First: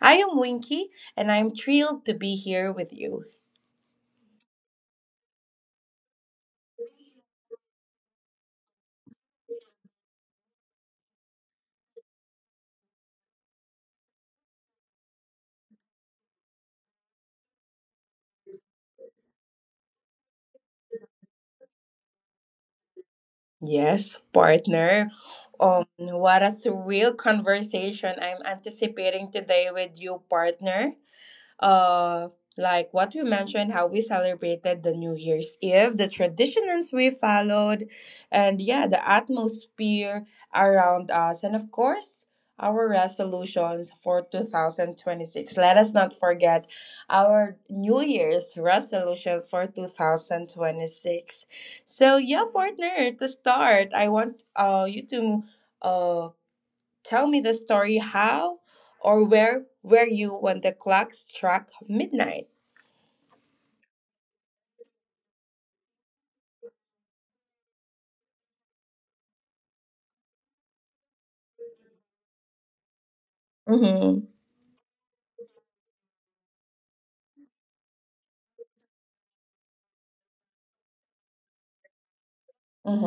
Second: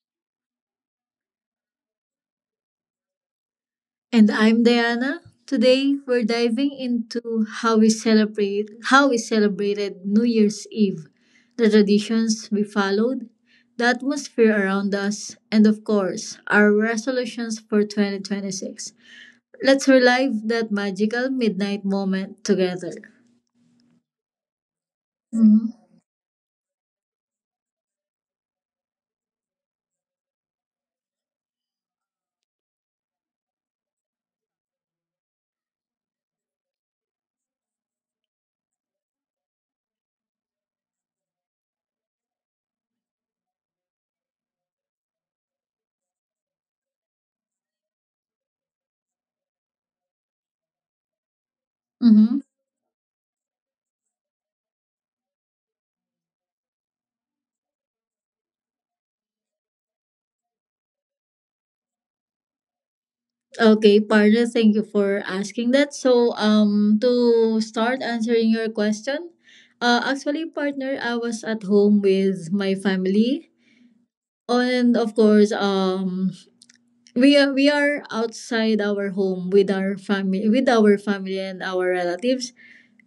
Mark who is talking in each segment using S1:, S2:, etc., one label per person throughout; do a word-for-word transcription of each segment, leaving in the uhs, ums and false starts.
S1: I am Winky and I'm thrilled to be here with you.
S2: And I'm Diana. Today we're diving into how we celebrate how we celebrated New Year's Eve, the traditions we followed, the atmosphere around us, and of course, our resolutions for twenty twenty-six. Let's relive that magical midnight moment together.
S1: Yes, partner. Um,
S2: Mm-hmm.
S1: what a thrill conversation I'm anticipating today with you, partner. uh like what we mentioned, how we celebrated the new year's eve, the traditions we followed, and yeah, the atmosphere around us, and of course our resolutions for two thousand twenty-six. Let us not forget our new year's resolution for two thousand twenty-six. So yeah, partner, to start, I want uh you to uh tell me the story how or where were you when the clock struck midnight?
S2: Okay, partner, thank you for asking that. So, um, to start answering your question, uh, actually, partner, I was at home with my family,
S1: Mm-hmm.
S2: and of course, um, we are we are outside our home with our family, with our family and our relatives.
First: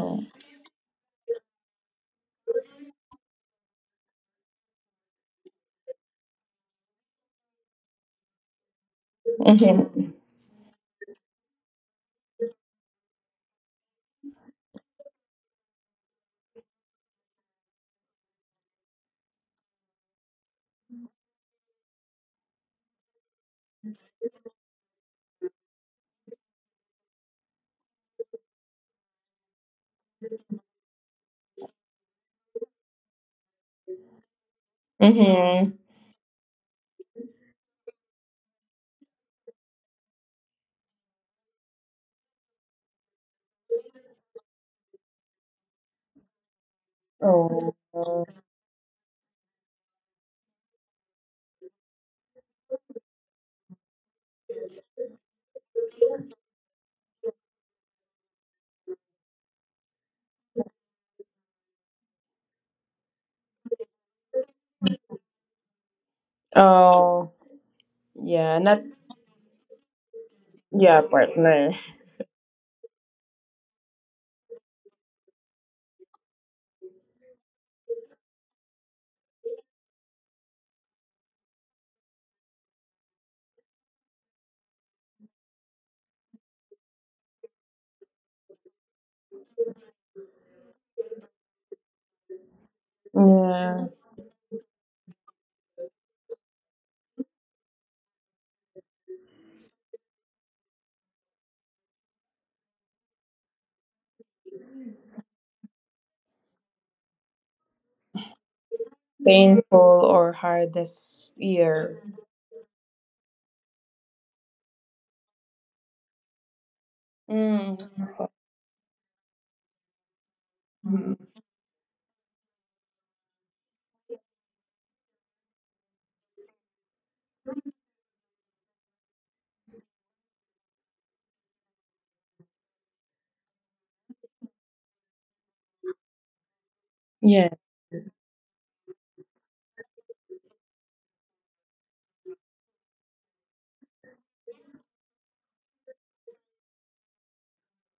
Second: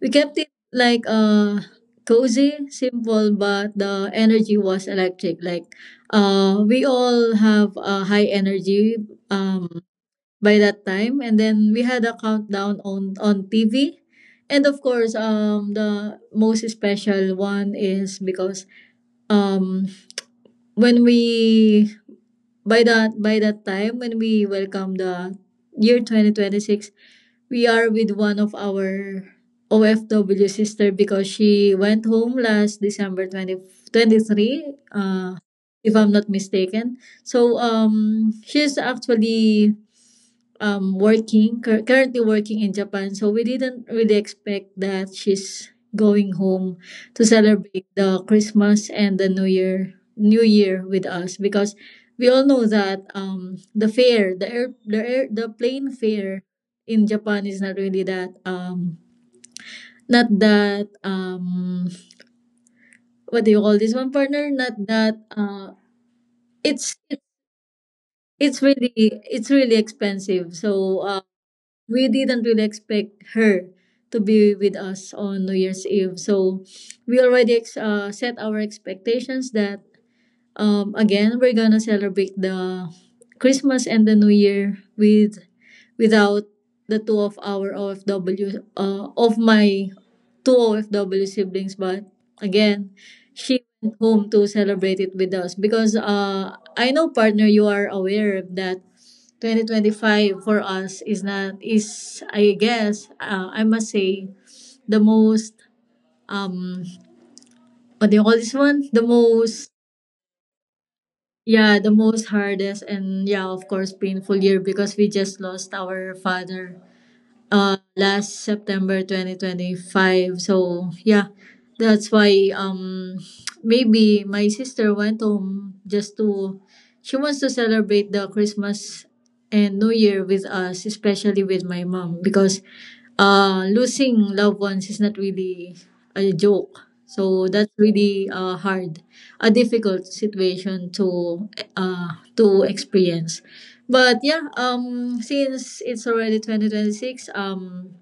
S2: We kept it like uh cozy, simple, but the energy was electric. Like, uh, we all have a high energy. Um
S1: Mm-hmm.
S2: by that time, and then we had a countdown on on T V, and of course, um the most special one is because, um when we, by that by that time when we welcome the year twenty twenty-six, we are with one of our O F W sister because she went home last December twenty twenty three, uh
S1: Mm-hmm.
S2: if I'm not mistaken. So um she's actually, um working cur- currently working in Japan, so we didn't really expect that she's going home to
S1: Oh.
S2: celebrate the Christmas and the New Year New Year with us because we all know that um the fare, the air the air, the plane fare in Japan is not really that, um not that, um what do you call this one, partner, not that, uh it's,
S1: Oh. Yeah,
S2: it's
S1: not
S2: really it's really expensive. So
S1: yeah,
S2: uh,
S1: partner.
S2: we didn't really expect her to be with us on New Year's Eve. So we already ex- uh, set our expectations that, Um, again, we're gonna celebrate the Christmas and the New Year with without the two of our O F W uh, of my two O F W siblings, but again, she
S1: Yeah.
S2: went home to celebrate it with us because, uh, I know partner you are aware that twenty twenty-five for us is not, is I guess, uh, I must say the most, um what do you call this one, the most.
S1: Painful or hardest
S2: Yeah, the
S1: year.
S2: most hardest and, yeah, of course, painful year because we just lost our father
S1: Mm.
S2: uh last September twenty twenty-five. So yeah, that's why um maybe my sister went home just to, she wants to celebrate the Christmas and New Year with us, especially with my mom because uh losing loved ones is not really a joke. So
S1: Yeah.
S2: that's really uh hard, a difficult situation to uh to experience. But yeah, um, since it's already twenty twenty-six, um,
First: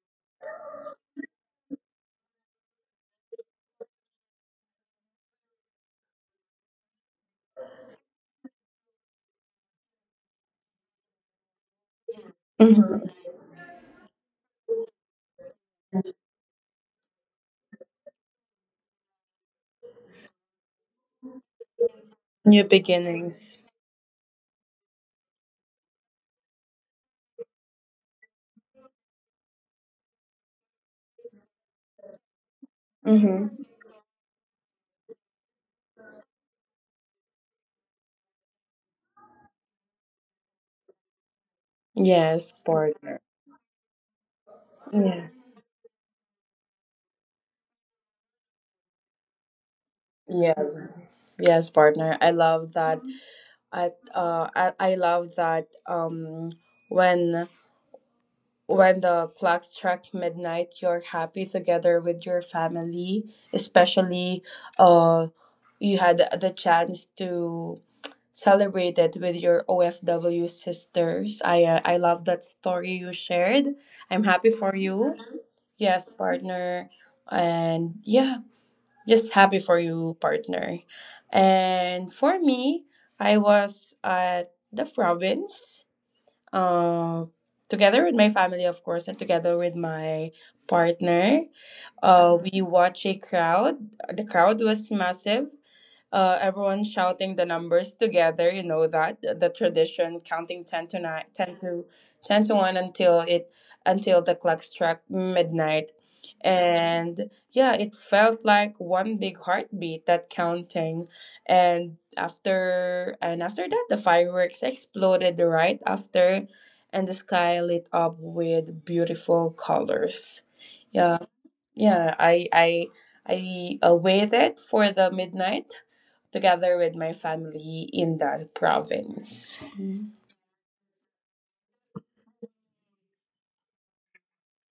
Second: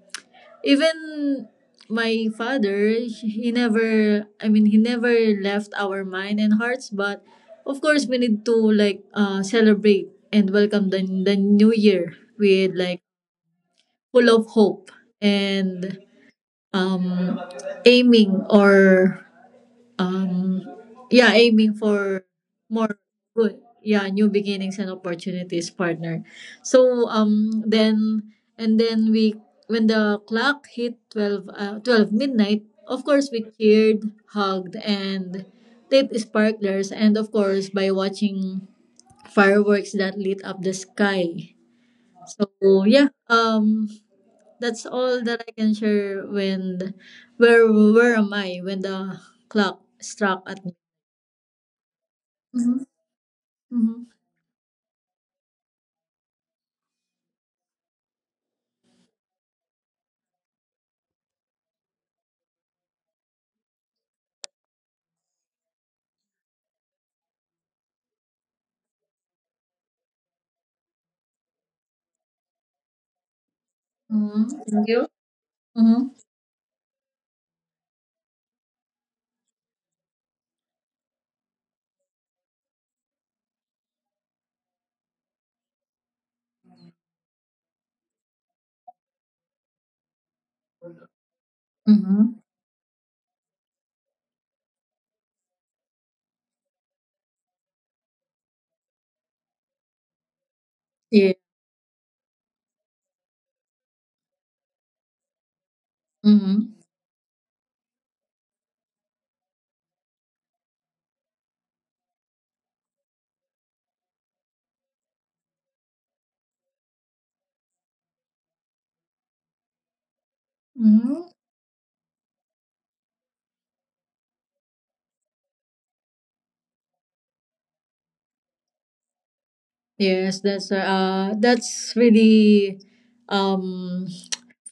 S2: even my father, he never, I mean, he never left our mind and hearts. But of course, we need to like uh, celebrate and welcome the, the new year with like
S1: Mm-hmm.
S2: full of hope and, um, aiming or, Um, yeah, aiming for
S1: New
S2: more
S1: beginnings.
S2: good, yeah, new beginnings and opportunities, partner. So um, then and then we when the clock hit twelve, uh, twelve midnight, of course we
S1: Mm-hmm.
S2: cheered, hugged, and lit sparklers, and of course by watching fireworks that lit up the sky.
S1: Yes,
S2: So yeah,
S1: partner.
S2: um, that's all
S1: Yeah.
S2: that I can share when where where am I when the clock struck at.
S1: Yes. Yes, partner. I love
S2: Mhm.
S1: that I
S2: Mhm.
S1: uh I, I love that um when when the clock struck midnight you're happy together with your family, especially uh you had the chance to celebrate it with your O F W sisters. I uh, I love that story you shared. I'm
S2: Mhm.
S1: happy for
S2: Thank you.
S1: you. Yes,
S2: Mhm.
S1: partner, and yeah, just happy for you, partner. And for me, I was at the province, uh, together with my family, of course, and together with my partner.
S2: Mhm.
S1: Uh, we watched a crowd. The crowd was massive, uh, everyone shouting the numbers together. You know that the, the tradition, counting ten to nine,
S2: Yeah.
S1: ten to ten to one, until it until the clock struck midnight,
S2: Mhm.
S1: and yeah, it felt like one big heartbeat, that counting, and after and after that the fireworks exploded right after, and the sky lit up with beautiful colors. Yeah,
S2: Mhm.
S1: yeah, I I. I uh, waited for the midnight together with my family in the province. Mm.
S2: Yes, that's uh uh, that's really, um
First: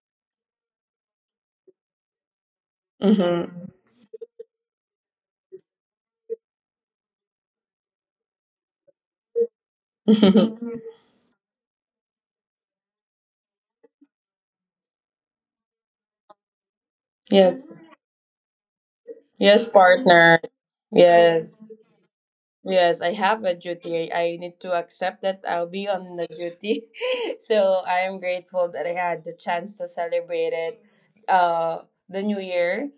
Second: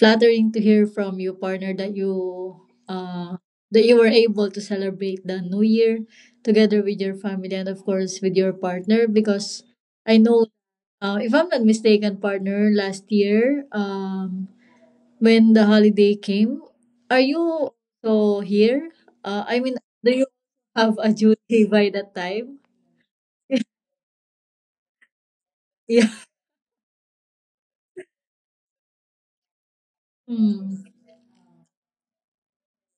S2: flattering to hear from you, partner, that you, uh
S1: Mm-hmm.
S2: that you were able to celebrate the new year together with your family and of course with your partner because I know, uh, if I'm not mistaken, partner, last year, um when the holiday came. Are
S1: Yes,
S2: you so here? Uh, I
S1: yes,
S2: mean, do you
S1: partner.
S2: have a
S1: Yes,
S2: duty by that time?
S1: yes, I have a duty. I need to accept that I'll be on
S2: Yeah.
S1: the duty. So I am grateful that I had the chance to celebrate it,
S2: Mm.
S1: uh, the new year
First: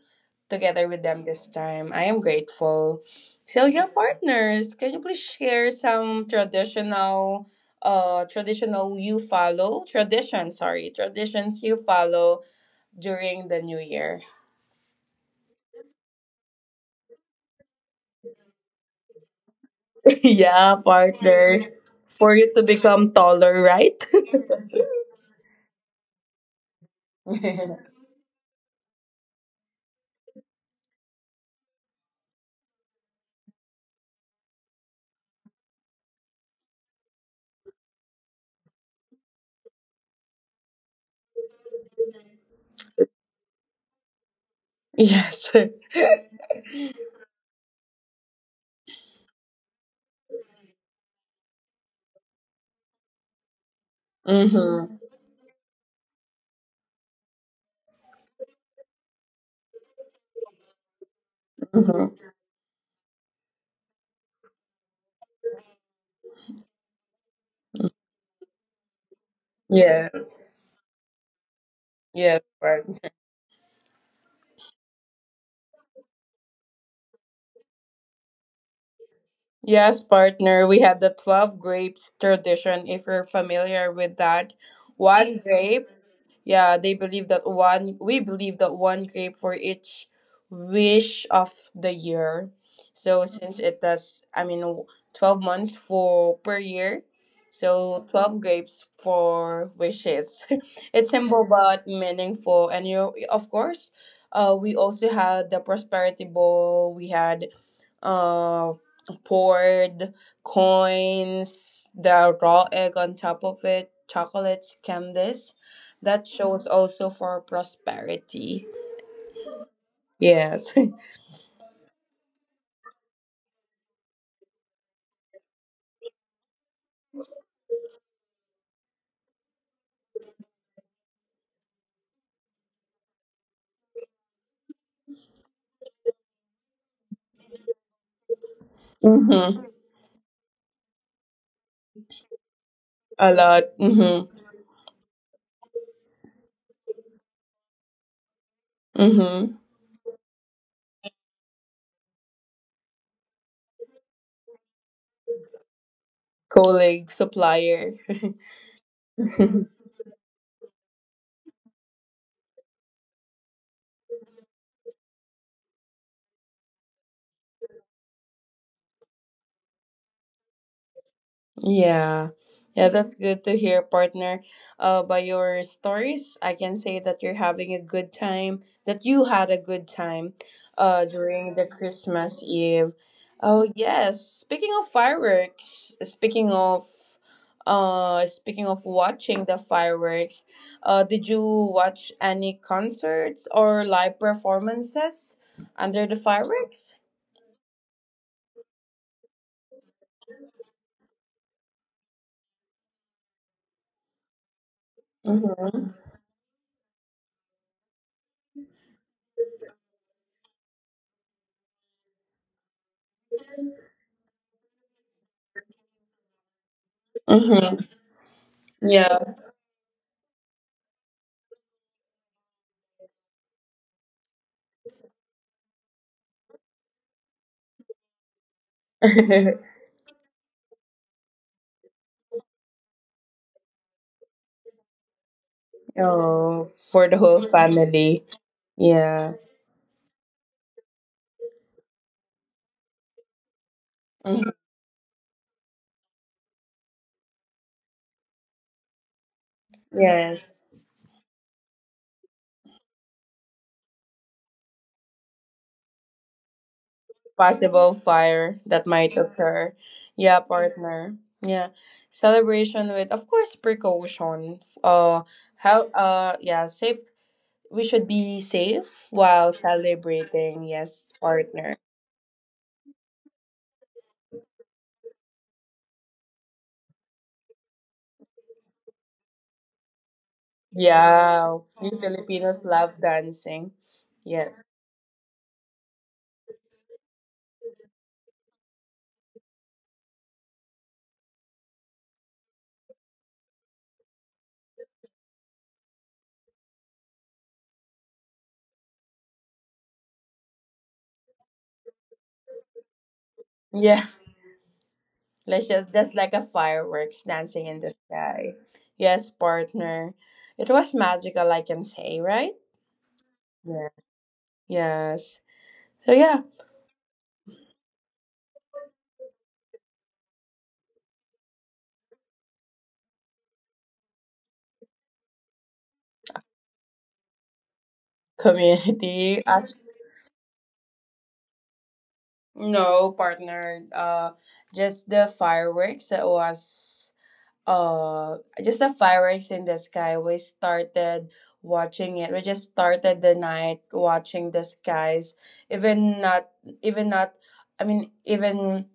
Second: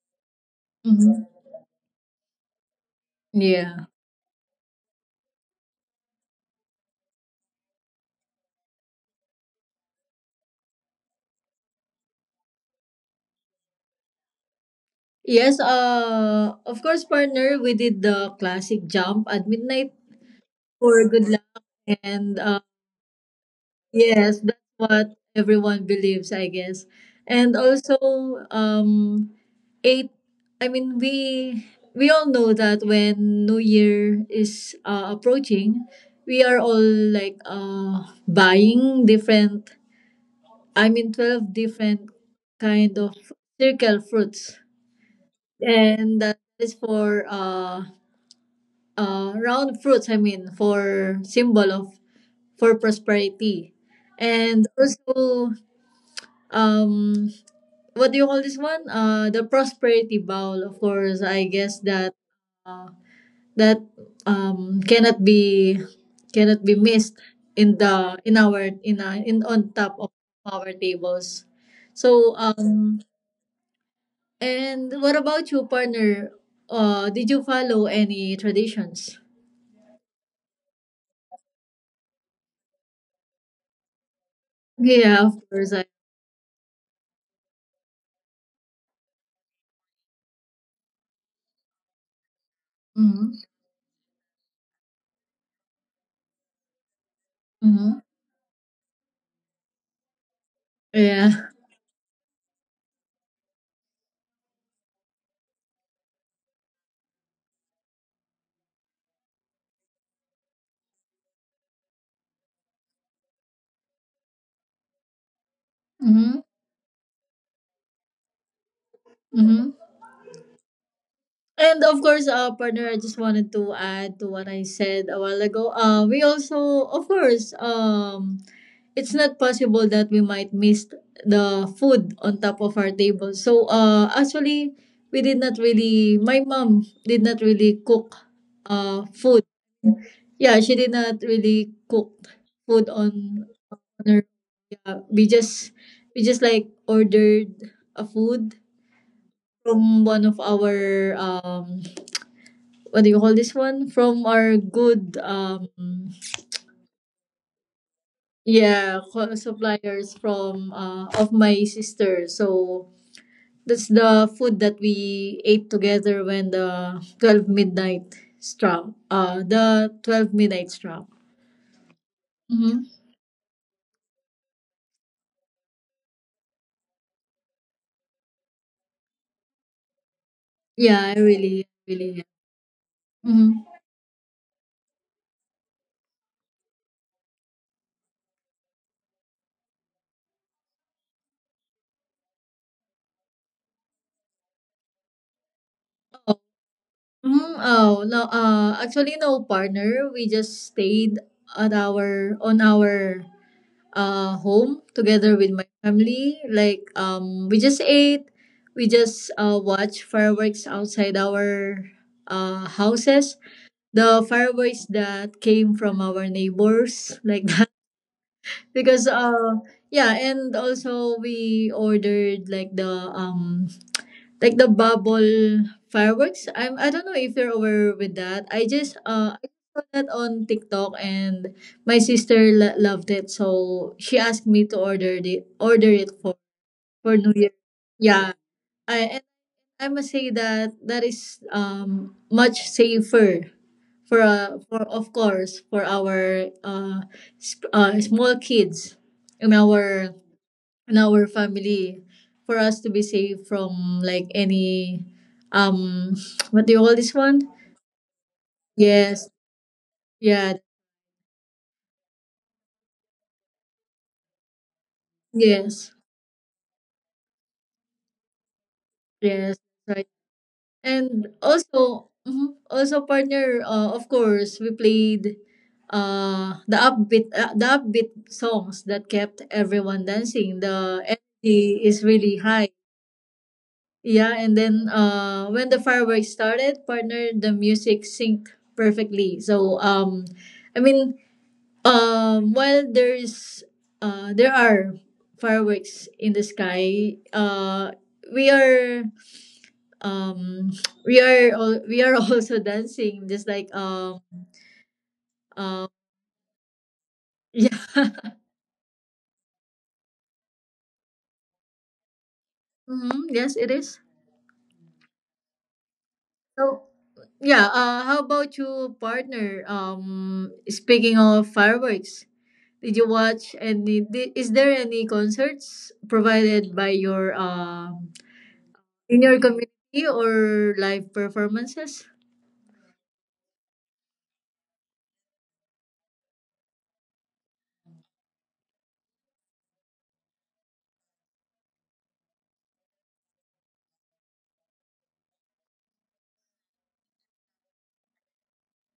S1: together with
S2: Mhm.
S1: them this time. I am grateful.
S2: Yeah.
S1: Celia Partners, can you please share some traditional uh traditional you follow tradition sorry traditions you follow during the new year?
S2: Yes, uh, of course, partner, we did the classic jump at midnight
S1: Yeah,
S2: for good
S1: partner,
S2: luck.
S1: for
S2: And
S1: you
S2: uh,
S1: to become taller, right?
S2: yes, that's what everyone believes, I guess. And also, um, Eight. I mean, we we all know that when New Year is uh, approaching, we are all like uh buying different. I mean, twelve different kind of circle fruits,
S1: Yes.
S2: and that is for, uh uh round fruits. I mean, for symbol of, for prosperity, and
S1: Mm-hmm.
S2: also, um what do you call this one? Uh, the prosperity bowl. Of course, I guess that,
S1: Mm-hmm.
S2: uh, that, um, cannot be cannot be missed in the in our in our, in on top of
S1: Yes.
S2: our tables. So
S1: Yes, partner.
S2: um and what about you, partner? Uh, did you follow any traditions?
S1: Yes, partner, we had the twelve grapes tradition, if you're familiar with that.
S2: Yeah, of
S1: One
S2: course. I,
S1: grape. Yeah, they believe that one, we believe that one grape for each wish of the year. So
S2: mm-hmm,
S1: since it does, I mean, w- twelve months for per year,
S2: mm-hmm,
S1: so twelve grapes for wishes. It's simple
S2: yeah.
S1: but meaningful. And you, of course, uh, we also had the prosperity bowl, we had, uh, poured coins, the raw egg on top of it, chocolates, candies that
S2: Mm-hmm,
S1: shows also for prosperity.
S2: mm-hmm.
S1: Yes.
S2: And of course, uh, partner, I just wanted to add to what I said a while ago. Uh, we also, of course, um, it's not possible that we might miss the food on top of our table. So uh actually we did not really, my mom did not really cook uh food.
S1: Mm-hmm.
S2: Yeah, she did not really cook food
S1: A
S2: on
S1: lot.
S2: on
S1: Mm-hmm.
S2: her, yeah, we just, we just like ordered a food
S1: Mm-hmm.
S2: from one of our, um what do you call this one? From our good, um
S1: Colleague, supplier.
S2: yeah, co- suppliers from uh of my sister. So that's the food that we ate together when the twelve midnight struck. Uh, the twelve midnight struck.
S1: Yeah.
S2: Mm-hmm.
S1: Yeah, that's good to hear, partner. Uh, by your stories, I can say that you're having a good time, that you had a good time
S2: Yeah,
S1: uh,
S2: I
S1: during the
S2: really, really.
S1: Christmas Eve.
S2: Mm-hmm.
S1: Oh, yes. Speaking of fireworks, speaking of uh speaking of watching the fireworks, uh, did you watch any concerts or live performances under the
S2: Oh,
S1: fireworks?
S2: mhm. Oh, no. Uh, actually, no partner. We just stayed at our on our uh home together with my
S1: Mm-hmm.
S2: family. Like um, we just ate. We just uh watched fireworks outside our uh houses, the fireworks that came from our neighbors like that
S1: Mm-hmm.
S2: because
S1: Yeah.
S2: uh yeah, and also we ordered like the um like the bubble fireworks. I'm, I don't know if you're aware with that. I just uh I saw that on TikTok, and my sister lo- loved it, so she asked me to order it order it for
S1: Oh, for the
S2: for new
S1: whole
S2: year,
S1: family.
S2: yeah. i and
S1: Yeah.
S2: I must say that that is, um much safer for,
S1: Mhm.
S2: uh, for of course for our, uh, sp- uh small kids in our
S1: Yes.
S2: in our family, for us to be safe from like any, um what do you call this one?
S1: Possible fire that might
S2: Yes.
S1: occur. Yeah,
S2: Yeah.
S1: partner. Yeah. Celebration with of course precaution. Uh, how
S2: Yes.
S1: uh yeah, safe we should be safe while
S2: Yes. Right.
S1: celebrating, yes,
S2: And
S1: partner.
S2: also, mhm, also partner, uh, of course we played uh the upbeat uh, the upbeat songs that kept everyone dancing, the
S1: Yeah.
S2: energy
S1: We
S2: is really
S1: Filipinos
S2: high.
S1: love dancing.
S2: Yeah, and
S1: Yes.
S2: then uh, when the fireworks started, partner, the music synced perfectly. So um, I mean, um, while there's uh, there are fireworks in the sky, uh, we are, um, we are al- we are also dancing, just like
S1: Yeah.
S2: um,
S1: Let's
S2: um,
S1: just just like a fireworks dancing
S2: yeah,
S1: in the sky. Yes, partner. It was magical, I can say, right?
S2: mm-hmm, yes, it
S1: Yeah.
S2: is.
S1: Yes. So yeah,
S2: So yeah, uh, how about you, partner? Um, speaking of fireworks, did you watch any? di- Is there any concerts provided by your, um in your
S1: community. Act-
S2: community or live performances?
S1: no, partner. Uh, just the fireworks that was uh just the fireworks in the sky. We started watching it. We just started the night watching the skies. Even not even not I mean even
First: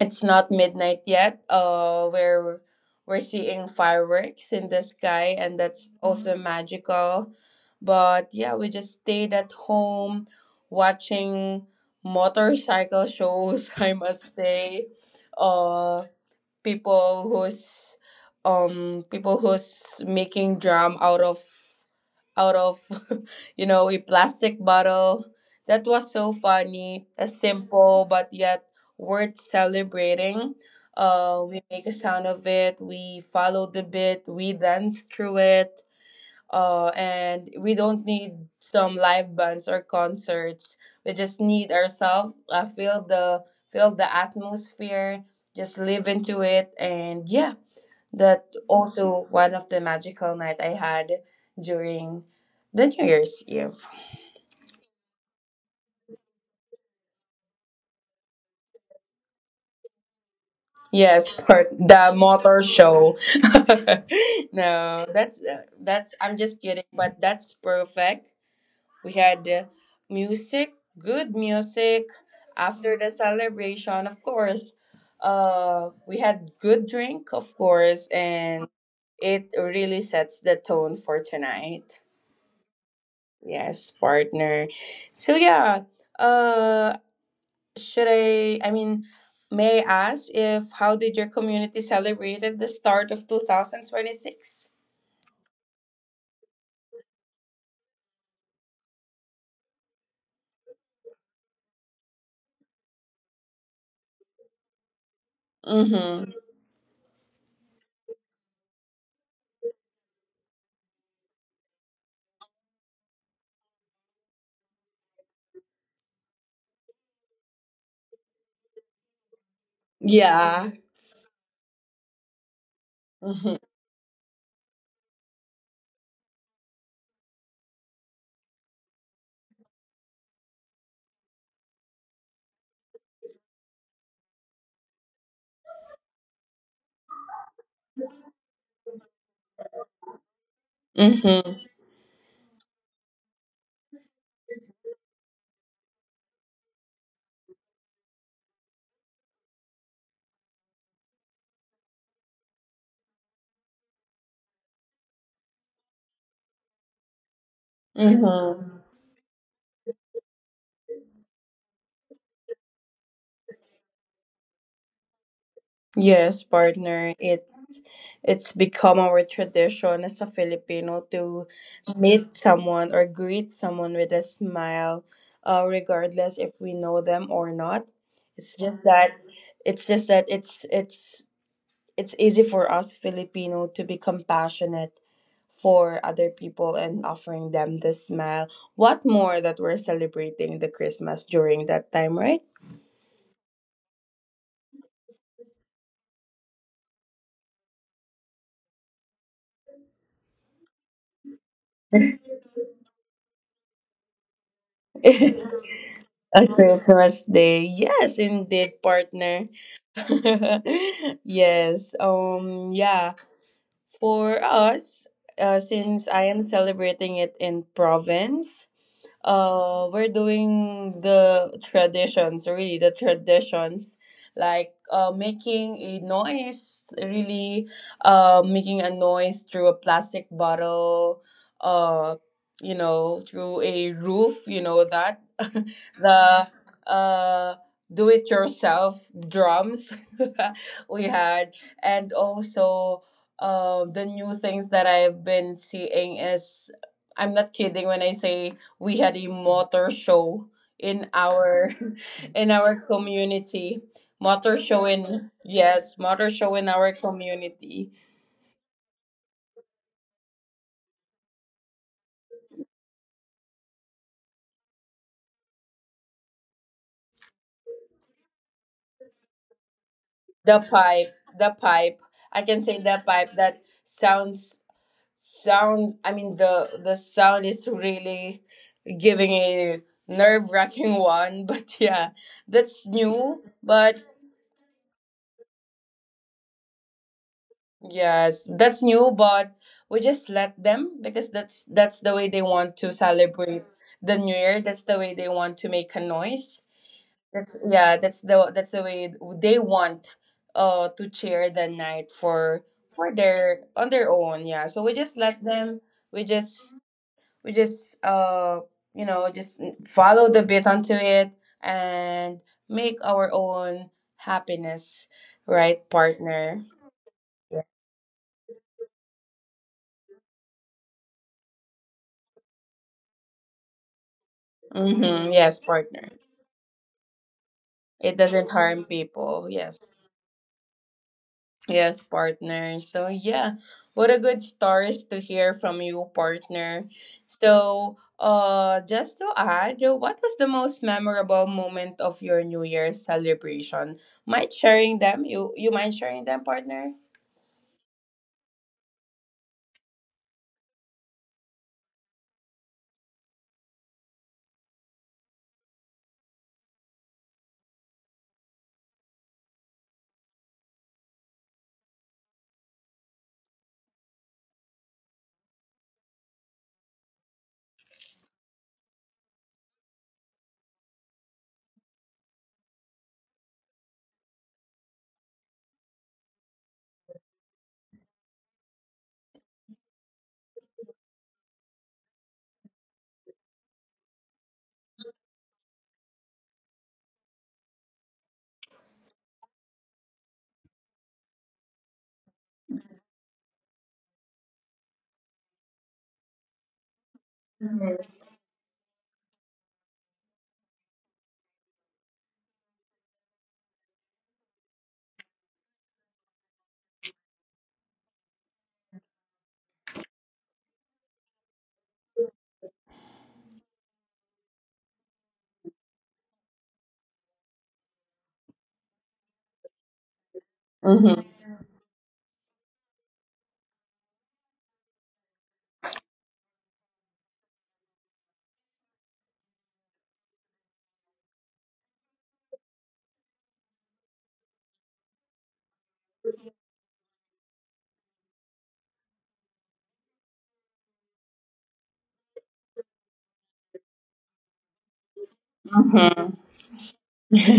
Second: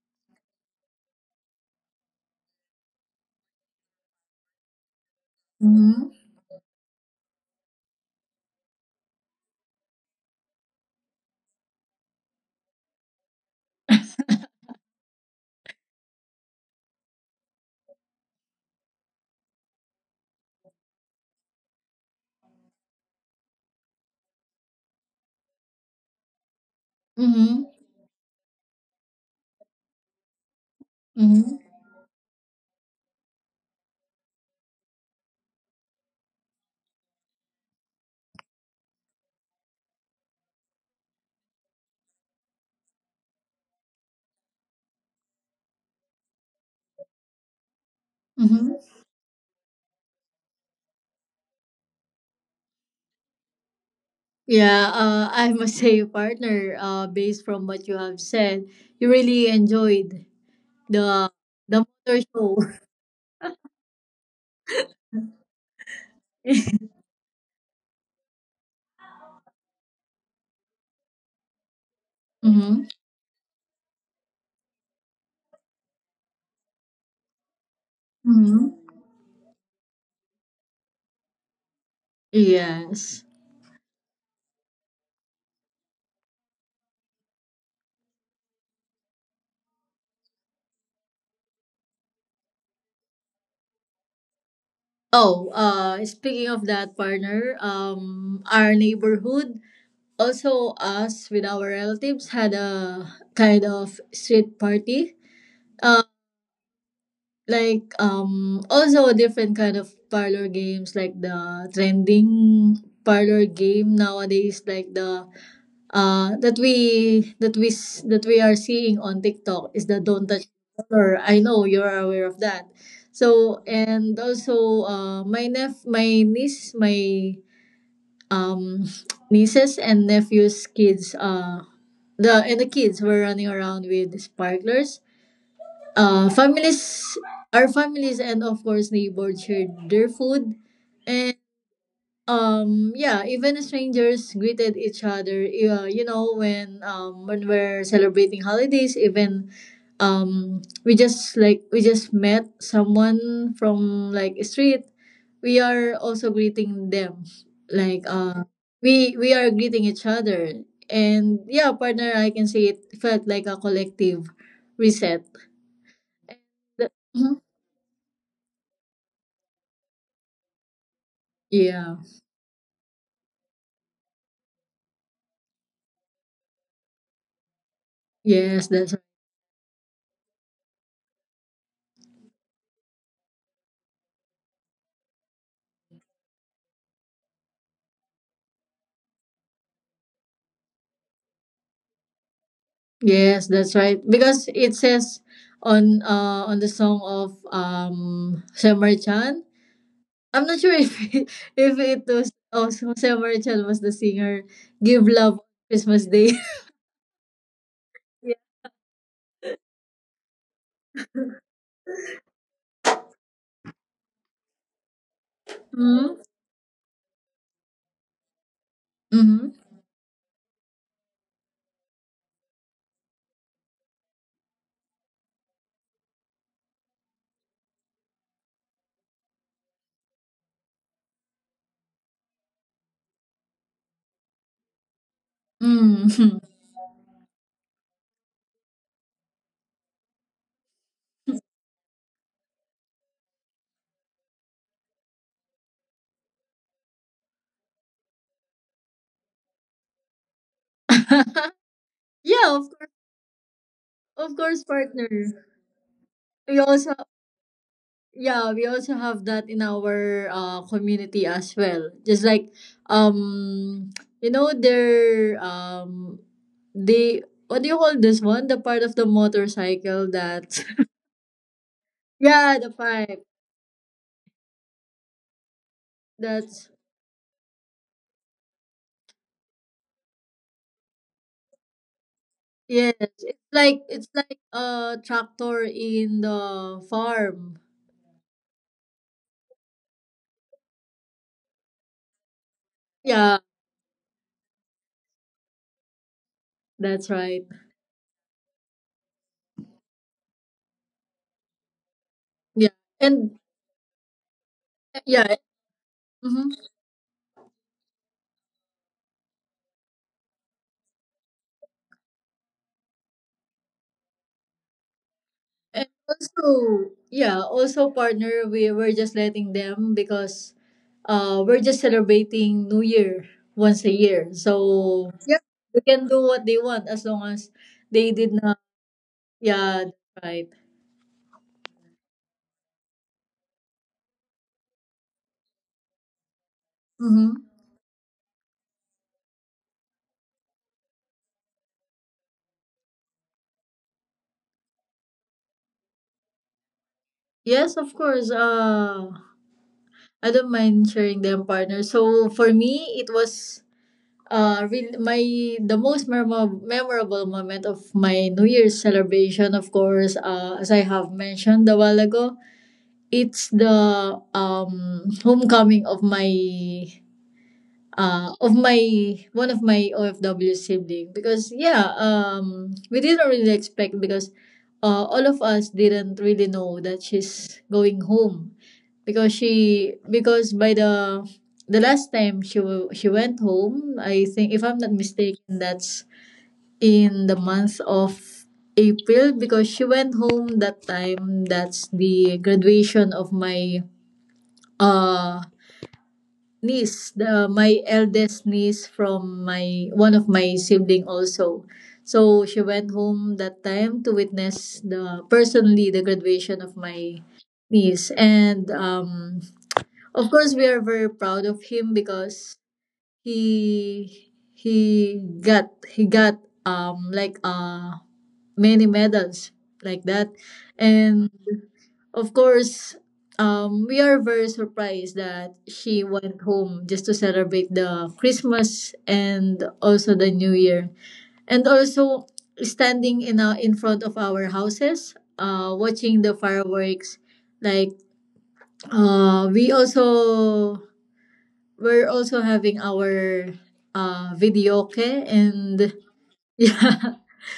S1: it's not midnight yet. Uh, we're we're seeing fireworks in the sky, and that's
S2: Mm-hmm.
S1: also magical. But yeah, we just stayed at home watching motorcycle shows. I must say, uh, people who's um people who's making drum out of out of you know, a plastic bottle. That was so funny, a
S2: Mm-hmm.
S1: simple but yet worth celebrating. Uh,
S2: Mm-hmm.
S1: we make a sound of it, we follow the bit, we dance through it, uh, and we don't need some live bands or concerts. We just need ourselves. Uh, feel the feel the atmosphere. Just live into it, and yeah, that
S2: Mm-hmm.
S1: also one of the magical night I had during the New Year's Eve.
S2: Yeah, uh, I must say, partner, uh, based from what you have said, you really enjoyed
S1: Yes,
S2: the
S1: for
S2: the
S1: the
S2: motor show.
S1: motor show. No, that's uh, that's. I'm just kidding, but that's perfect. We had uh, music, good music.
S2: Mm-hmm.
S1: After the celebration, of course, uh, we had good drink, of course, and
S2: Mm-hmm.
S1: it really sets the tone for tonight.
S2: Yes.
S1: Yes, partner. So yeah, uh, should I? I mean, may I ask if how did your community celebrated the start of two thousand twenty six?
S2: Oh, uh, speaking of that, partner, um, our neighborhood, also us with our relatives, had a kind of street party. Uh,
S1: Mm-hmm.
S2: like um, also different kind of parlor games, like the trending parlor game nowadays, like the uh that we that we s- that we are seeing on TikTok, is the don't touch,
S1: Yeah.
S2: or I know you're aware of that.
S1: Mm-hmm.
S2: So and also uh my nep my niece my, um nieces and nephews kids, uh the and the kids were running around with sparklers. Uh, families, our families, and of course neighbors shared their food.
S1: Mm-hmm.
S2: Um, yeah, even strangers greeted each other. Uh, you know, when, um when we're celebrating holidays, even, um we just like we just met someone from like a street, we are also greeting them. Like uh
S1: Mm-hmm.
S2: we we are greeting each other. And yeah, partner, I can say it felt like a collective reset.
S1: Yes,
S2: Th-
S1: partner.
S2: Mhm.
S1: It's it's become our tradition as a Filipino to
S2: Yeah.
S1: meet someone or greet someone with a smile, uh, regardless if we know them or not. It's
S2: Yes,
S1: just
S2: that's
S1: that it's just that it's it's it's easy for us Filipino to be compassionate for other people and offering them the smile. What more that we're celebrating the Christmas during that time, right?
S2: Yes, that's right. Because it says on uh on the song of um Summer Chan. I'm not sure if if it was also Summer Chan was the singer. Give love Christmas Day.
S1: A Christmas Day. Yes,
S2: Yeah.
S1: indeed, partner. Yes. Um yeah, for us, uh, since
S2: Mm-hmm.
S1: I am celebrating it in province,
S2: Mm-hmm.
S1: uh, we're doing the traditions really the traditions like uh making a noise really uh making a noise through a plastic bottle, uh, you know, through a roof, you know that,
S2: Mm-hmm.
S1: the uh do it yourself drums we had, and also, uh, the new things that I've been seeing is I'm not kidding when I say we had a motor show in our in
S2: Yeah, of,
S1: our community.
S2: of
S1: Motor
S2: course,
S1: show
S2: partner.
S1: in yes motor show
S2: We
S1: in our
S2: also,
S1: community.
S2: yeah, we also have that in our uh, community as well. Just like, um you know their, um the, what do you call this one? The part of the motorcycle
S1: The
S2: that
S1: pipe the pipe, I
S2: yeah,
S1: can
S2: the
S1: say the
S2: pipe.
S1: pipe that sounds sound I mean
S2: That's
S1: the the sound is really giving a nerve-wracking one but yeah that's
S2: yes. It's
S1: new
S2: like
S1: but
S2: it's like a tractor in the farm.
S1: yes, that's new, but we just let them, because that's that's the way they want to
S2: Yeah,
S1: celebrate the new year. That's the way they want to make a noise.
S2: that's right.
S1: That's yeah, that's the that's the way they want uh to cheer the night for
S2: Yeah.
S1: for
S2: And
S1: their on their own, yeah. So we just
S2: yeah,
S1: let them, we
S2: mhm.
S1: just we just uh you know, just follow the bit onto it and make our own happiness,
S2: And
S1: right, partner?
S2: also, yeah, also partner, we were just letting them because, Uh, we're just celebrating New Year once a year, so
S1: Mm-hmm.
S2: yeah,
S1: Yes,
S2: they can
S1: partner.
S2: do what they want as long as they
S1: It
S2: did
S1: doesn't
S2: not.
S1: harm people.
S2: Yeah,
S1: Yes.
S2: that's right.
S1: Yes, partner. So yeah, what a good stories to hear from you, partner.
S2: Mm-hmm.
S1: So, uh, just to add, what was the most memorable moment of your New Year's celebration? Mind sharing them? You you mind sharing them, partner?
S2: Yes, of course. Uh, I don't mind sharing them, partner. So for me, it was uh real my the most memorable memorable moment of my New Year's celebration. Of course, uh, as I have mentioned a while ago, it's the um homecoming of my uh, of my one of my O F W sibling because yeah um we didn't really expect because uh, all of us didn't really know that she's going home because she because by the the last time she wa- she went home. I think if I'm not mistaken that's in the month of April, because she went home that time. That's the graduation of my uh niece, the, my eldest niece from my one of my sibling also. So she went home that time to witness the personally the graduation of my niece, and um, of course we are very proud of him because he he got he got um like uh many medals like that,
S1: Mm-hmm.
S2: and of course, um, we are very surprised that she went home just to celebrate the Christmas and also the New Year. And also standing in our, in front of our houses, uh, watching the fireworks. Like uh, we also we're also having our uh videoke, and
S1: Mm-hmm.
S2: yeah,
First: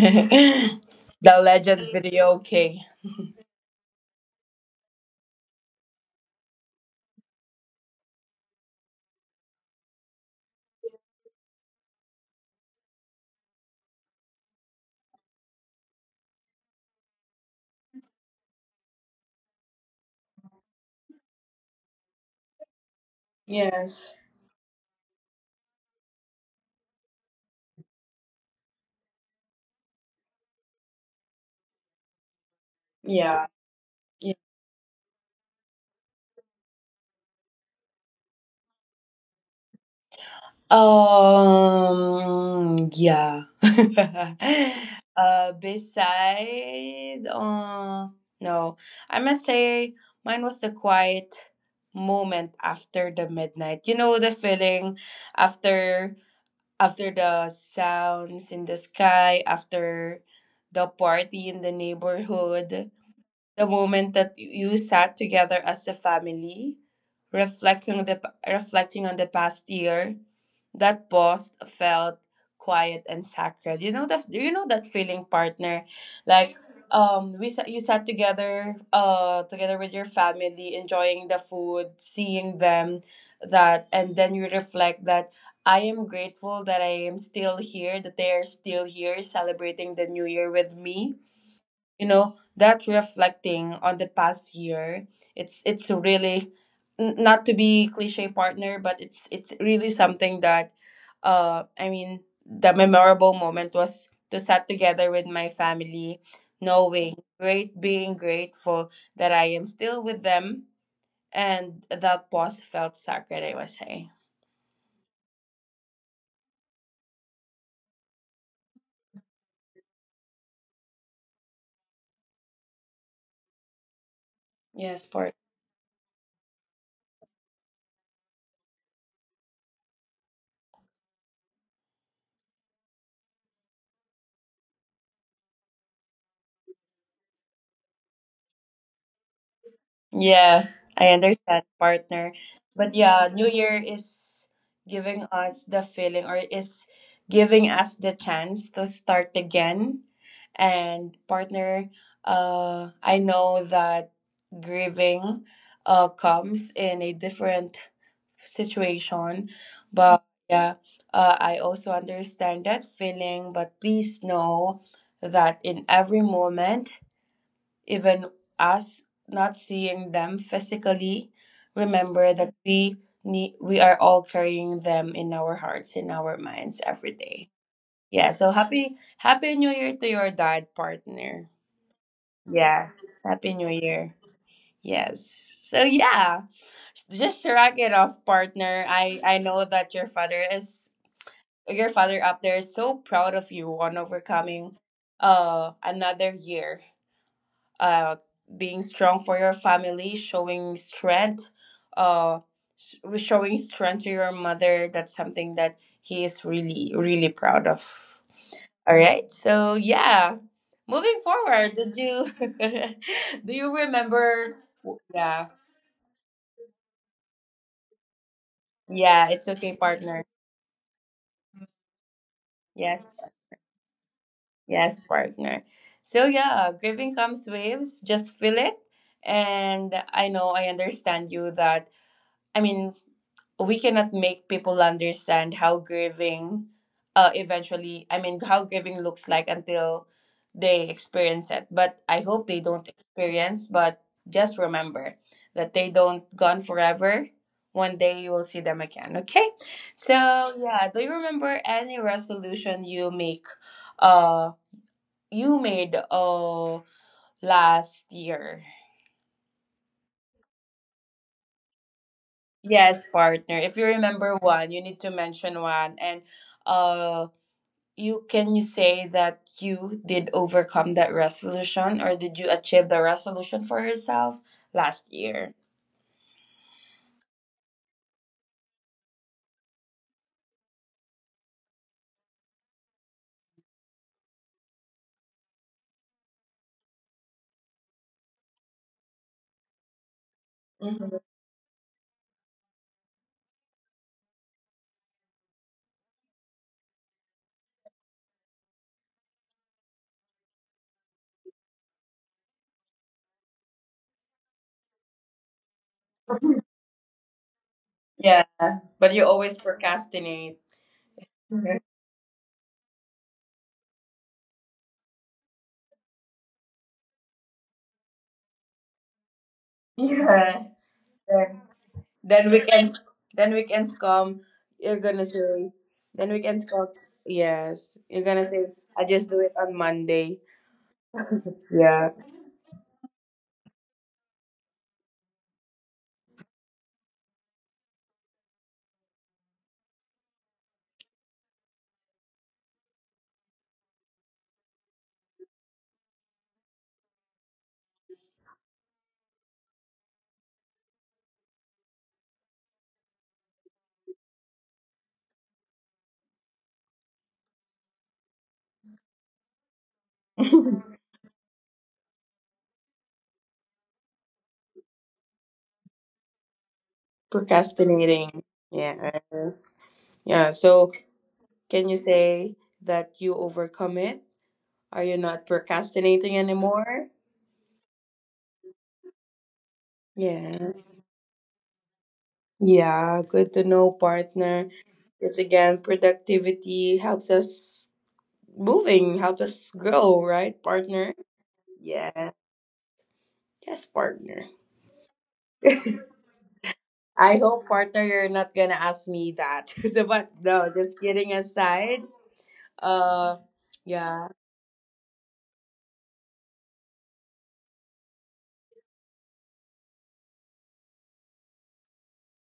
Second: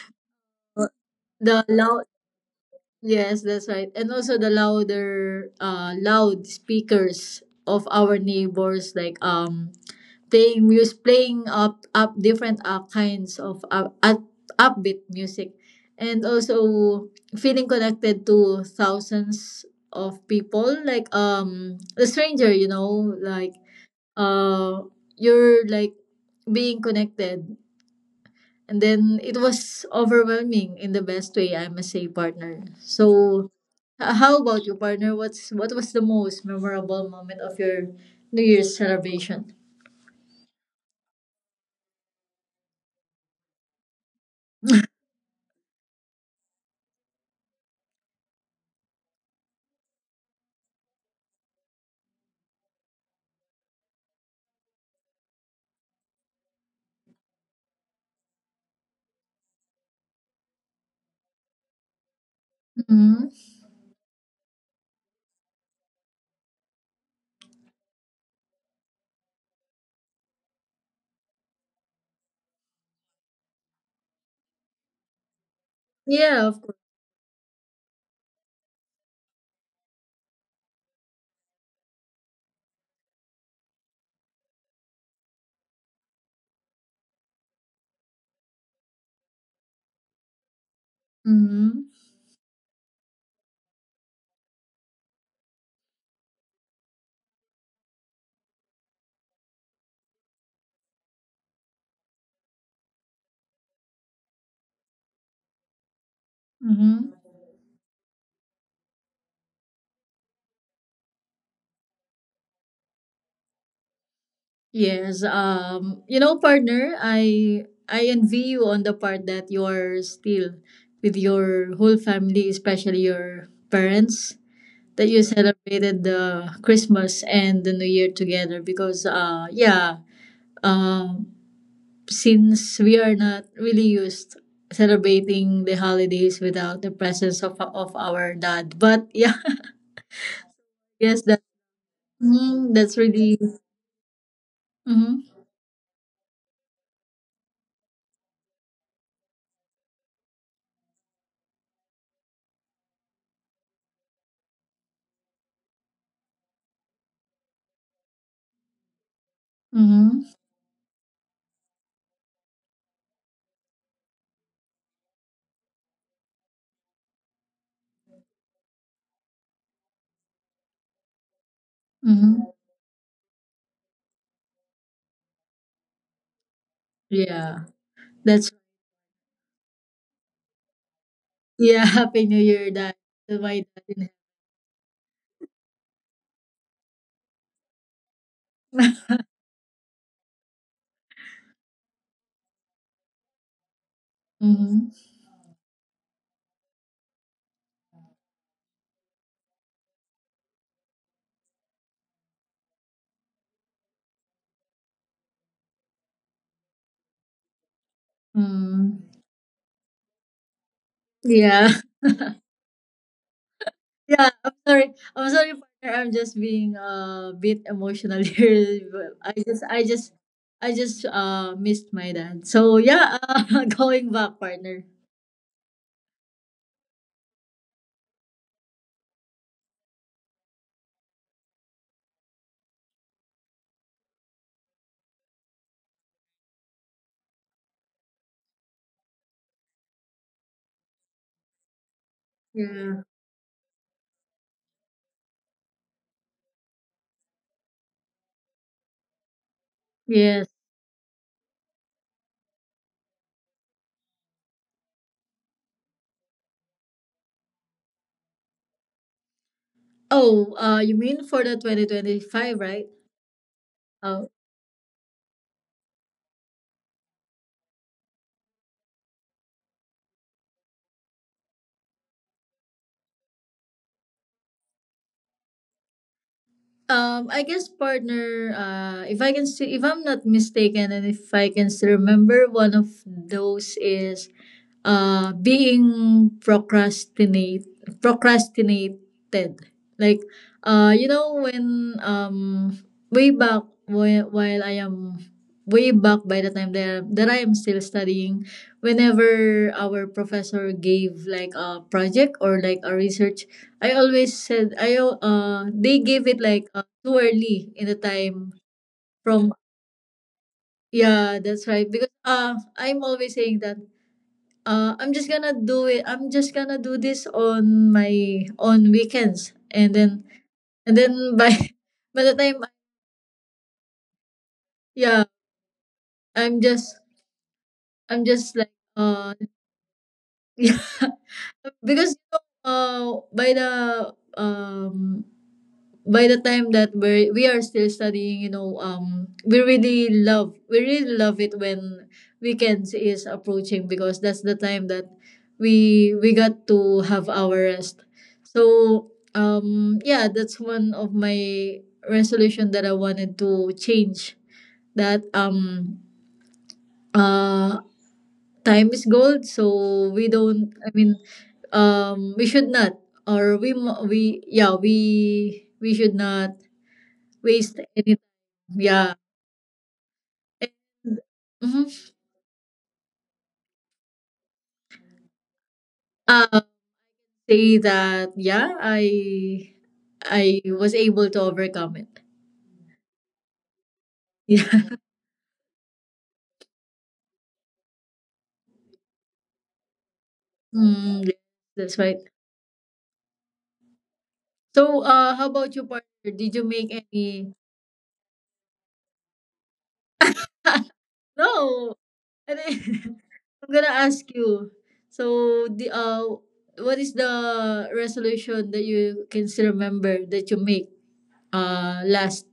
S1: The
S2: the
S1: legend
S2: loud
S1: video, okay.
S2: yes, that's right. And also the louder uh loud speakers of our neighbors, like um playing music, playing up up different uh, kinds of uh, up, upbeat music, and also feeling connected to thousands of people, like um a stranger, you know, like
S1: Yes.
S2: uh you're like being connected, and then it was overwhelming in the best way, I must say, partner.
S1: Yeah.
S2: So, h- how about you, partner? What's what was the most memorable moment of your New Year's celebration?
S1: Um, yeah. Uh, beside, uh, no, I must say mine was the quiet moment after the midnight. You know the feeling after after the sounds in the sky, after the party in the neighborhood,
S2: Hmm.
S1: the moment that you sat together as a family, reflecting the reflecting on the past year, that pause felt quiet and sacred. You know that you know that feeling, partner,
S2: Yeah,
S1: like
S2: of course.
S1: um we sat, you sat together uh together with your family, enjoying the food, seeing them, that, and then you reflect that I am grateful that I am still here, that they are still here celebrating the new year with me.
S2: Hmm.
S1: You know that, reflecting on the past year, it's it's really n- not to be cliche, partner, but it's it's really something that uh I mean the memorable moment was to sat together with my family,
S2: Hmm.
S1: knowing great being grateful that I am still with them, and that pause felt sacred, I would say.
S2: Yes. Um, you know, partner, I I envy you on the part that you're still with your whole family, especially your parents,
S1: Yes,
S2: that you
S1: partner.
S2: celebrated the Christmas and the New Year together. Because uh yeah, um, since we are not really used celebrating the holidays without the presence of of our dad. But yeah,
S1: Yeah, I
S2: yes, that
S1: understand, partner.
S2: mm,
S1: But
S2: that's
S1: yeah,
S2: really
S1: New Year is
S2: mm-hmm,
S1: giving us the feeling or is giving us the chance to start again. And partner, uh, I know that grieving uh comes in a different situation,
S2: mm-hmm,
S1: but yeah, uh, I also understand that feeling, but please know that in every moment, even us not seeing them physically, remember
S2: mm-hmm,
S1: that we need we are all carrying them in our hearts, in our minds every day.
S2: yeah.
S1: Yeah, so
S2: That's
S1: happy happy new year to your dad, partner.
S2: yeah. Happy New Year,
S1: Yeah.
S2: dad. To
S1: Happy
S2: my
S1: New
S2: dad in
S1: Year. Yes. So yeah, just shrug it off, partner.
S2: heaven.
S1: I I know that your father is your father up there is so proud of you on overcoming
S2: Mm-hmm,
S1: uh another year uh, being strong for your family, showing strength, uh, s- showing strength to your mother. That's something that he is really, really proud of. All
S2: mm-hmm.
S1: right. So yeah, moving
S2: Yeah.
S1: forward, did you do you
S2: Yeah, I'm
S1: remember?
S2: sorry. I'm
S1: Yeah,
S2: sorry, partner. I'm just being uh, a bit emotional here. But
S1: yeah.
S2: I
S1: It's
S2: just,
S1: okay,
S2: I just,
S1: partner.
S2: I just uh missed my dad. So
S1: Yes,
S2: yeah, uh, going back, partner.
S1: yes, partner. So yeah, grieving comes waves. Just feel it, and I know I understand you that I mean, we cannot make people understand how grieving uh, eventually, I mean, how grieving looks like until they experience it. But I hope they don't
S2: Yeah.
S1: experience, but just remember that they don't gone forever. One day you will see them again, okay? So,
S2: Yes.
S1: yeah, do you remember any resolution you make uh you made uh last year?
S2: Oh, uh, you mean for the twenty twenty-five, right?
S1: Yes, partner. If you
S2: Oh.
S1: remember one, you need to mention one. And uh you can you say that you did overcome that resolution, or did you achieve the resolution for yourself last year?
S2: Um, I guess partner. Uh, if I can see, if I'm not mistaken, and if I can still remember, one of those is uh being procrastinate procrastinated, like uh you
S1: Mhm.
S2: know, when um way back whi- while i am way back by the time that, that I am still studying, whenever our professor gave like a project or like a research, I always said I al- uh they gave it like uh, too early in the
S1: Yeah.
S2: time.
S1: But you
S2: From
S1: always procrastinate.
S2: Yeah, that's right, because uh I'm always saying that uh, I'm just gonna do it. I'm just gonna do this on my on weekends, and then
S1: Yeah.
S2: and then by
S1: Then
S2: by the
S1: then
S2: time,
S1: weekends then weekends come, you're
S2: yeah,
S1: gonna say then
S2: I'm
S1: weekends come.
S2: just
S1: Yes. You're
S2: I'm
S1: gonna
S2: just
S1: say,
S2: like
S1: I just
S2: uh
S1: do it on Monday.
S2: yeah.
S1: Yeah.
S2: Because you know, uh by the um by the time that we we are still studying, you know, um, we really love we really love it when weekends is approaching, because that's the time that we we got to have our rest. So um, yeah, that's one of my resolution that I wanted to change. That um, uh, time is gold, so we don't. I mean, um, we should not, or we mo- we yeah we we should not waste any
S1: Procrastinating.
S2: yeah.
S1: Yes. Yeah.
S2: And
S1: So can you
S2: mhm.
S1: say that you overcome it? Are you not procrastinating
S2: Uh,
S1: anymore?
S2: say that yeah, I I
S1: Yeah.
S2: was able to overcome it.
S1: Yeah. Good to know, partner.
S2: Yeah.
S1: Because again, productivity helps us moving, helps us grow, right, partner?
S2: Mm, yes, that's right.
S1: Yeah. Yes, partner.
S2: So uh how about you,
S1: I
S2: partner? Did you make any
S1: hope, partner, you're not gonna ask me that. So, but no, just kidding
S2: no.
S1: aside.
S2: I think-
S1: Uh,
S2: I'm gonna ask
S1: yeah,
S2: you. So the uh what is the resolution that you can still remember that you make uh last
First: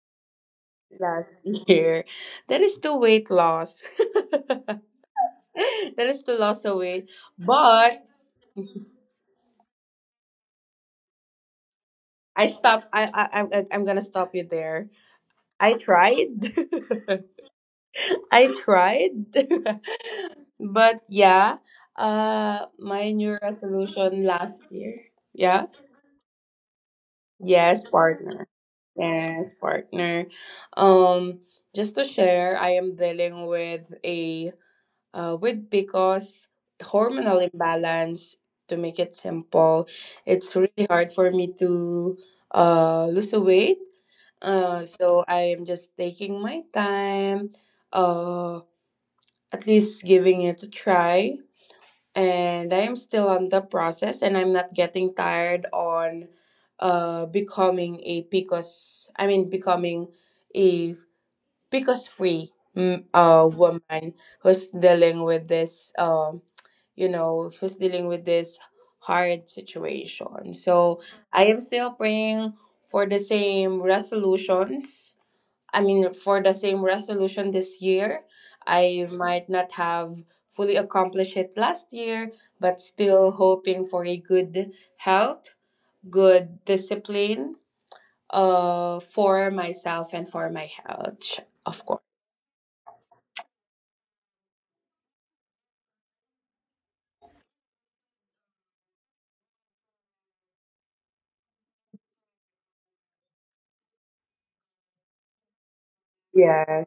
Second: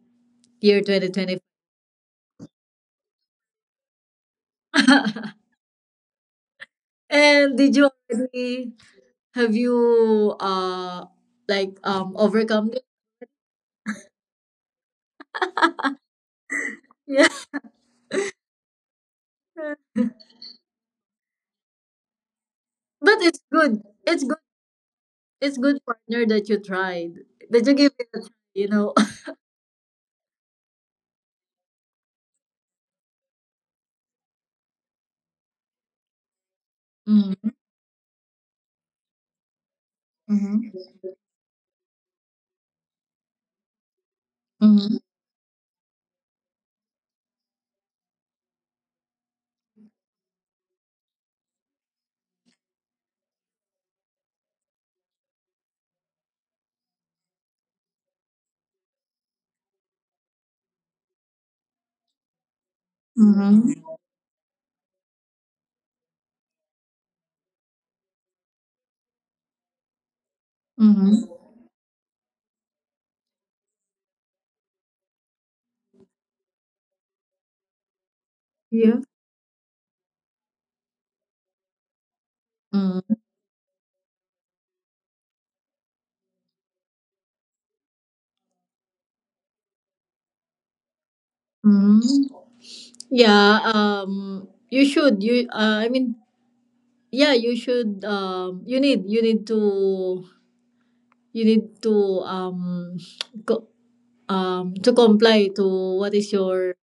S2: year twenty
S1: last
S2: twenty?
S1: year, that is to weight loss. That is to loss of weight.
S2: And did you
S1: But
S2: already have you uh like um
S1: I
S2: overcome it?
S1: stop. I I I'm, I- I'm gonna stop you there. I tried.
S2: Yeah.
S1: I tried. But yeah, uh, my
S2: But
S1: new
S2: it's good. It's
S1: resolution
S2: good.
S1: last year.
S2: It's good,
S1: Yes.
S2: partner, that you tried. That you
S1: Yes,
S2: give it a try,
S1: partner.
S2: you know.
S1: Yes, partner. Um, just to share, I am dealing with a uh, with because hormonal
S2: Mm.
S1: imbalance. To make it simple, it's
S2: Mm-hmm.
S1: really hard for me to uh lose the weight. Uh,
S2: Mm-hmm.
S1: so I am just taking my time. Uh, at least giving it a try, and I'm still on the process, and I'm not getting tired on uh becoming a P C O S I mean becoming a P C O S free mm, uh
S2: Mm-hmm.
S1: woman who's dealing with this um you know who's dealing with this hard situation. So
S2: Mm-hmm.
S1: I am still praying for the same resolutions I mean, for the same resolution this year.
S2: Yeah.
S1: I might not have fully accomplished it last year, but still hoping for a good health, good discipline, uh, for myself and for my health, of course.
S2: Mm-hmm. Yeah, um, you should you uh, I mean yeah, you should um you need you need to you need to um co- um to comply to what is your
S1: Yes.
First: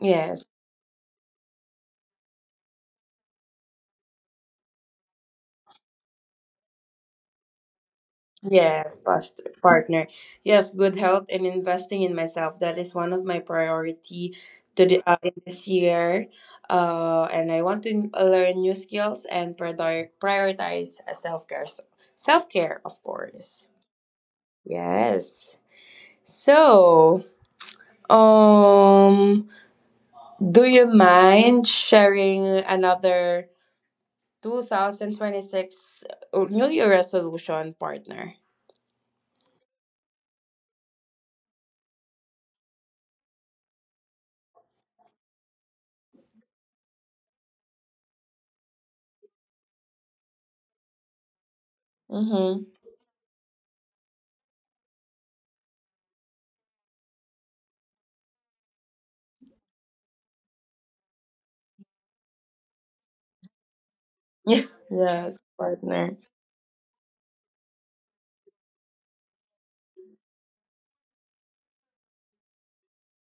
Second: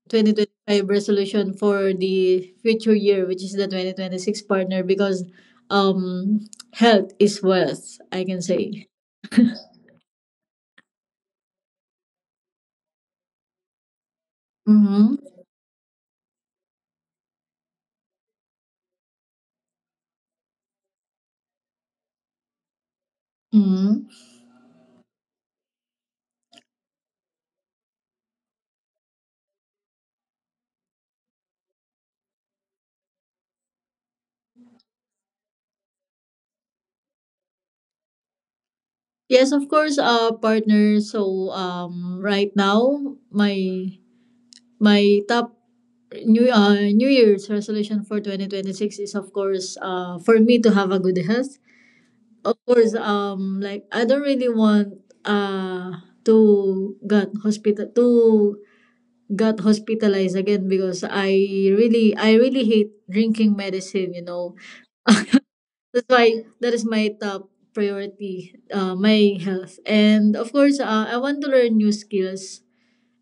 S1: Yes.
S2: twenty twenty-five resolution for the future year, which is the twenty twenty-six, partner, because um, health is wealth, I can say.
S1: Yes, past partner. Yes, good health and investing in myself. That is one of my priority to the
S2: Mm-hmm.
S1: uh, in this year. Uh, and I want to uh, learn new skills and prior- prioritize self care. Self care, of course.
S2: Mm-hmm.
S1: Yes. So, um, do you mind sharing another two thousand twenty-six New Year resolution, partner?
S2: Yes, of course, uh, partner. So um, right now, my my top new uh, New Year's resolution for twenty twenty-six is, of course, uh, for me to have a good health. Of
S1: Mm-hmm.
S2: course, um, like I don't really want uh to got hospital to got hospitalized again, because I really I really hate drinking medicine, you know.
S1: Yes,
S2: That's
S1: partner.
S2: why that is my top priority, uh, my health. And of course, uh, I want to learn new skills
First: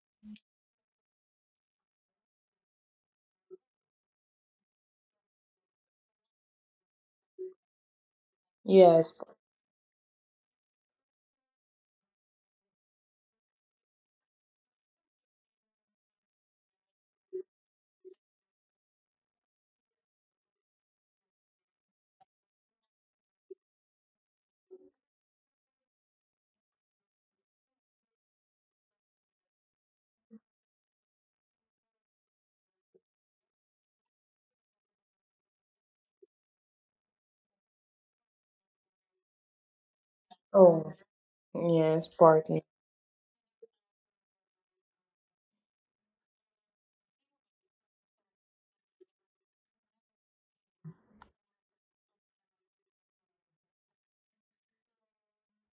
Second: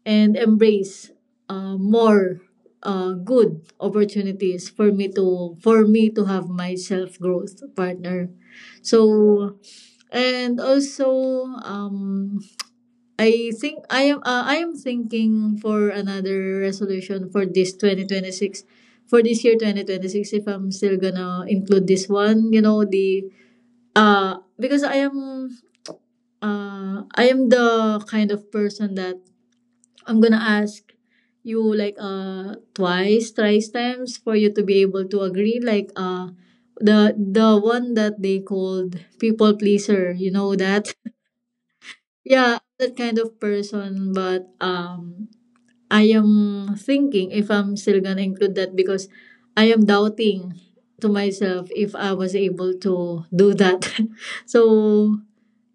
S2: and embrace uh, more uh, good opportunities for me to for me to have my self growth, partner.
S1: Yes.
S2: So and also um, I think I am uh, I am thinking for another resolution for this twenty twenty-six, for this year twenty twenty-six, if I'm still gonna include this one, you know, the uh because I am uh I am the kind of person that I'm gonna ask you like uh twice, thrice times for you to be able to agree, like uh the the one that they called people pleaser, you know that.
S1: Oh, yes,
S2: Yeah,
S1: partner.
S2: that kind of person, but um, I am thinking if I'm still gonna include that because I am doubting to myself if I was able to do that. So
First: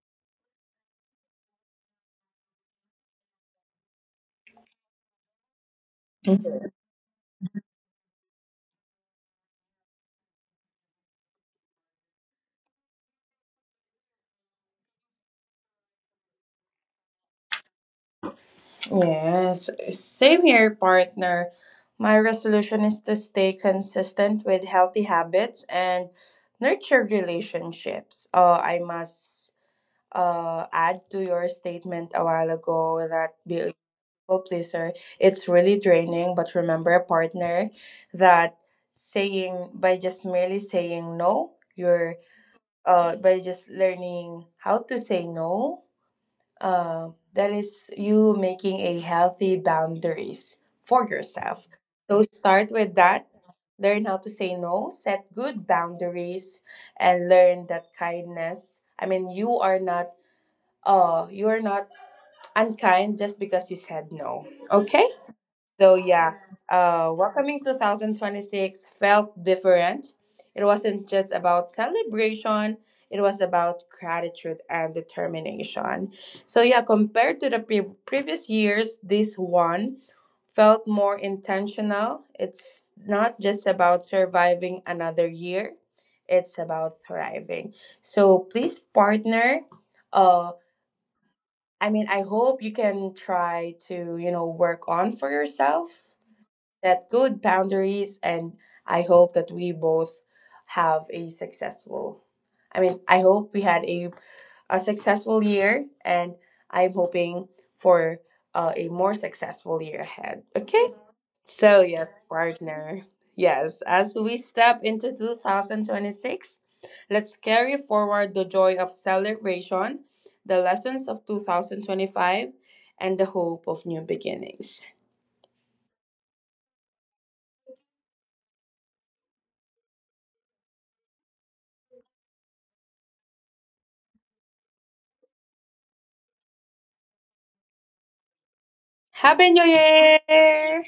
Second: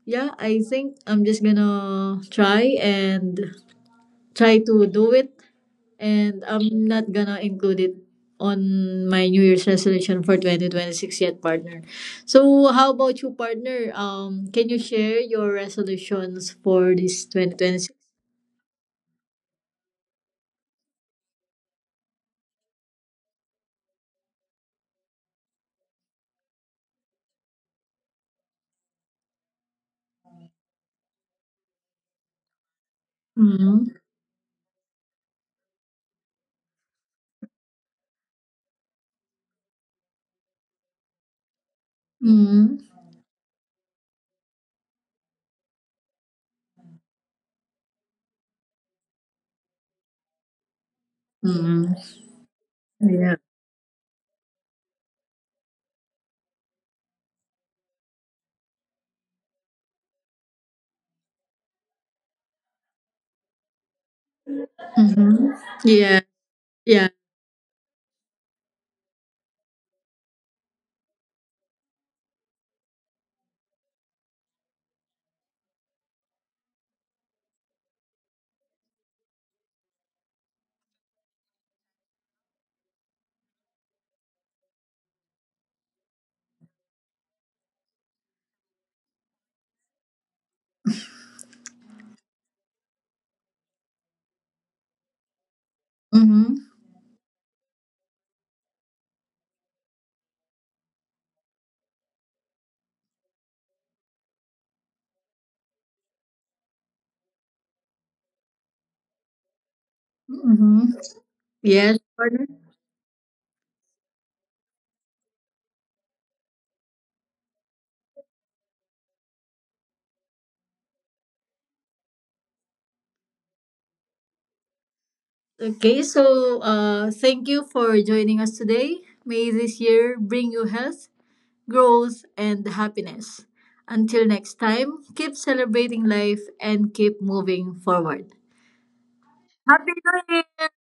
S2: yeah, I think I'm just gonna try and try to do it, and I'm not gonna include it on my New Year's resolution for twenty twenty-six yet, partner. So how about you, partner? Um, can you share your resolutions for this twenty twenty-six?
S1: Yes, same here, partner. My resolution is to stay consistent with healthy habits and nurture relationships. Uh, I must uh, add to your statement a while ago that be a
S2: Mm-hmm.
S1: people pleaser, it's really draining. But remember, a partner, that saying by just merely saying no, you're
S2: Mm-hmm.
S1: uh, by just learning how to say no. Uh, that is you making a healthy boundaries for yourself.
S2: Mm-hmm.
S1: So start with that. Learn how to say no, set good boundaries, and learn that kindness. I mean, you are not oh, you're not unkind just because you said no. Okay?
S2: Mm-hmm.
S1: So,
S2: Yeah,
S1: yeah,
S2: yeah.
S1: uh, welcoming two thousand twenty-six felt different. It wasn't just about celebration, it was about gratitude and determination. So, yeah, compared to the pre- previous years, this one felt more intentional. It's not just about surviving another year, it's about thriving. So, please, partner. uh. I mean, I hope you can try to, you know, work on for yourself,
S2: Mm-hmm.
S1: set good boundaries, and I hope that we both have a successful. I mean, I hope we had a a successful year, and I'm hoping for uh, a more successful year ahead. Okay?
S2: Mm-hmm.
S1: So,
S2: Yes,
S1: yes,
S2: Gordon.
S1: partner. Yes, as we step into two thousand twenty-six, let's carry forward the joy of celebration, the lessons of two thousand twenty-five, and the hope of new beginnings.
S2: Okay, so uh, thank you for joining us today. May this year bring you health, growth, and happiness. Until next time, keep celebrating life and keep moving forward.
S1: Happy New
S2: Happy New Year!
S1: Year!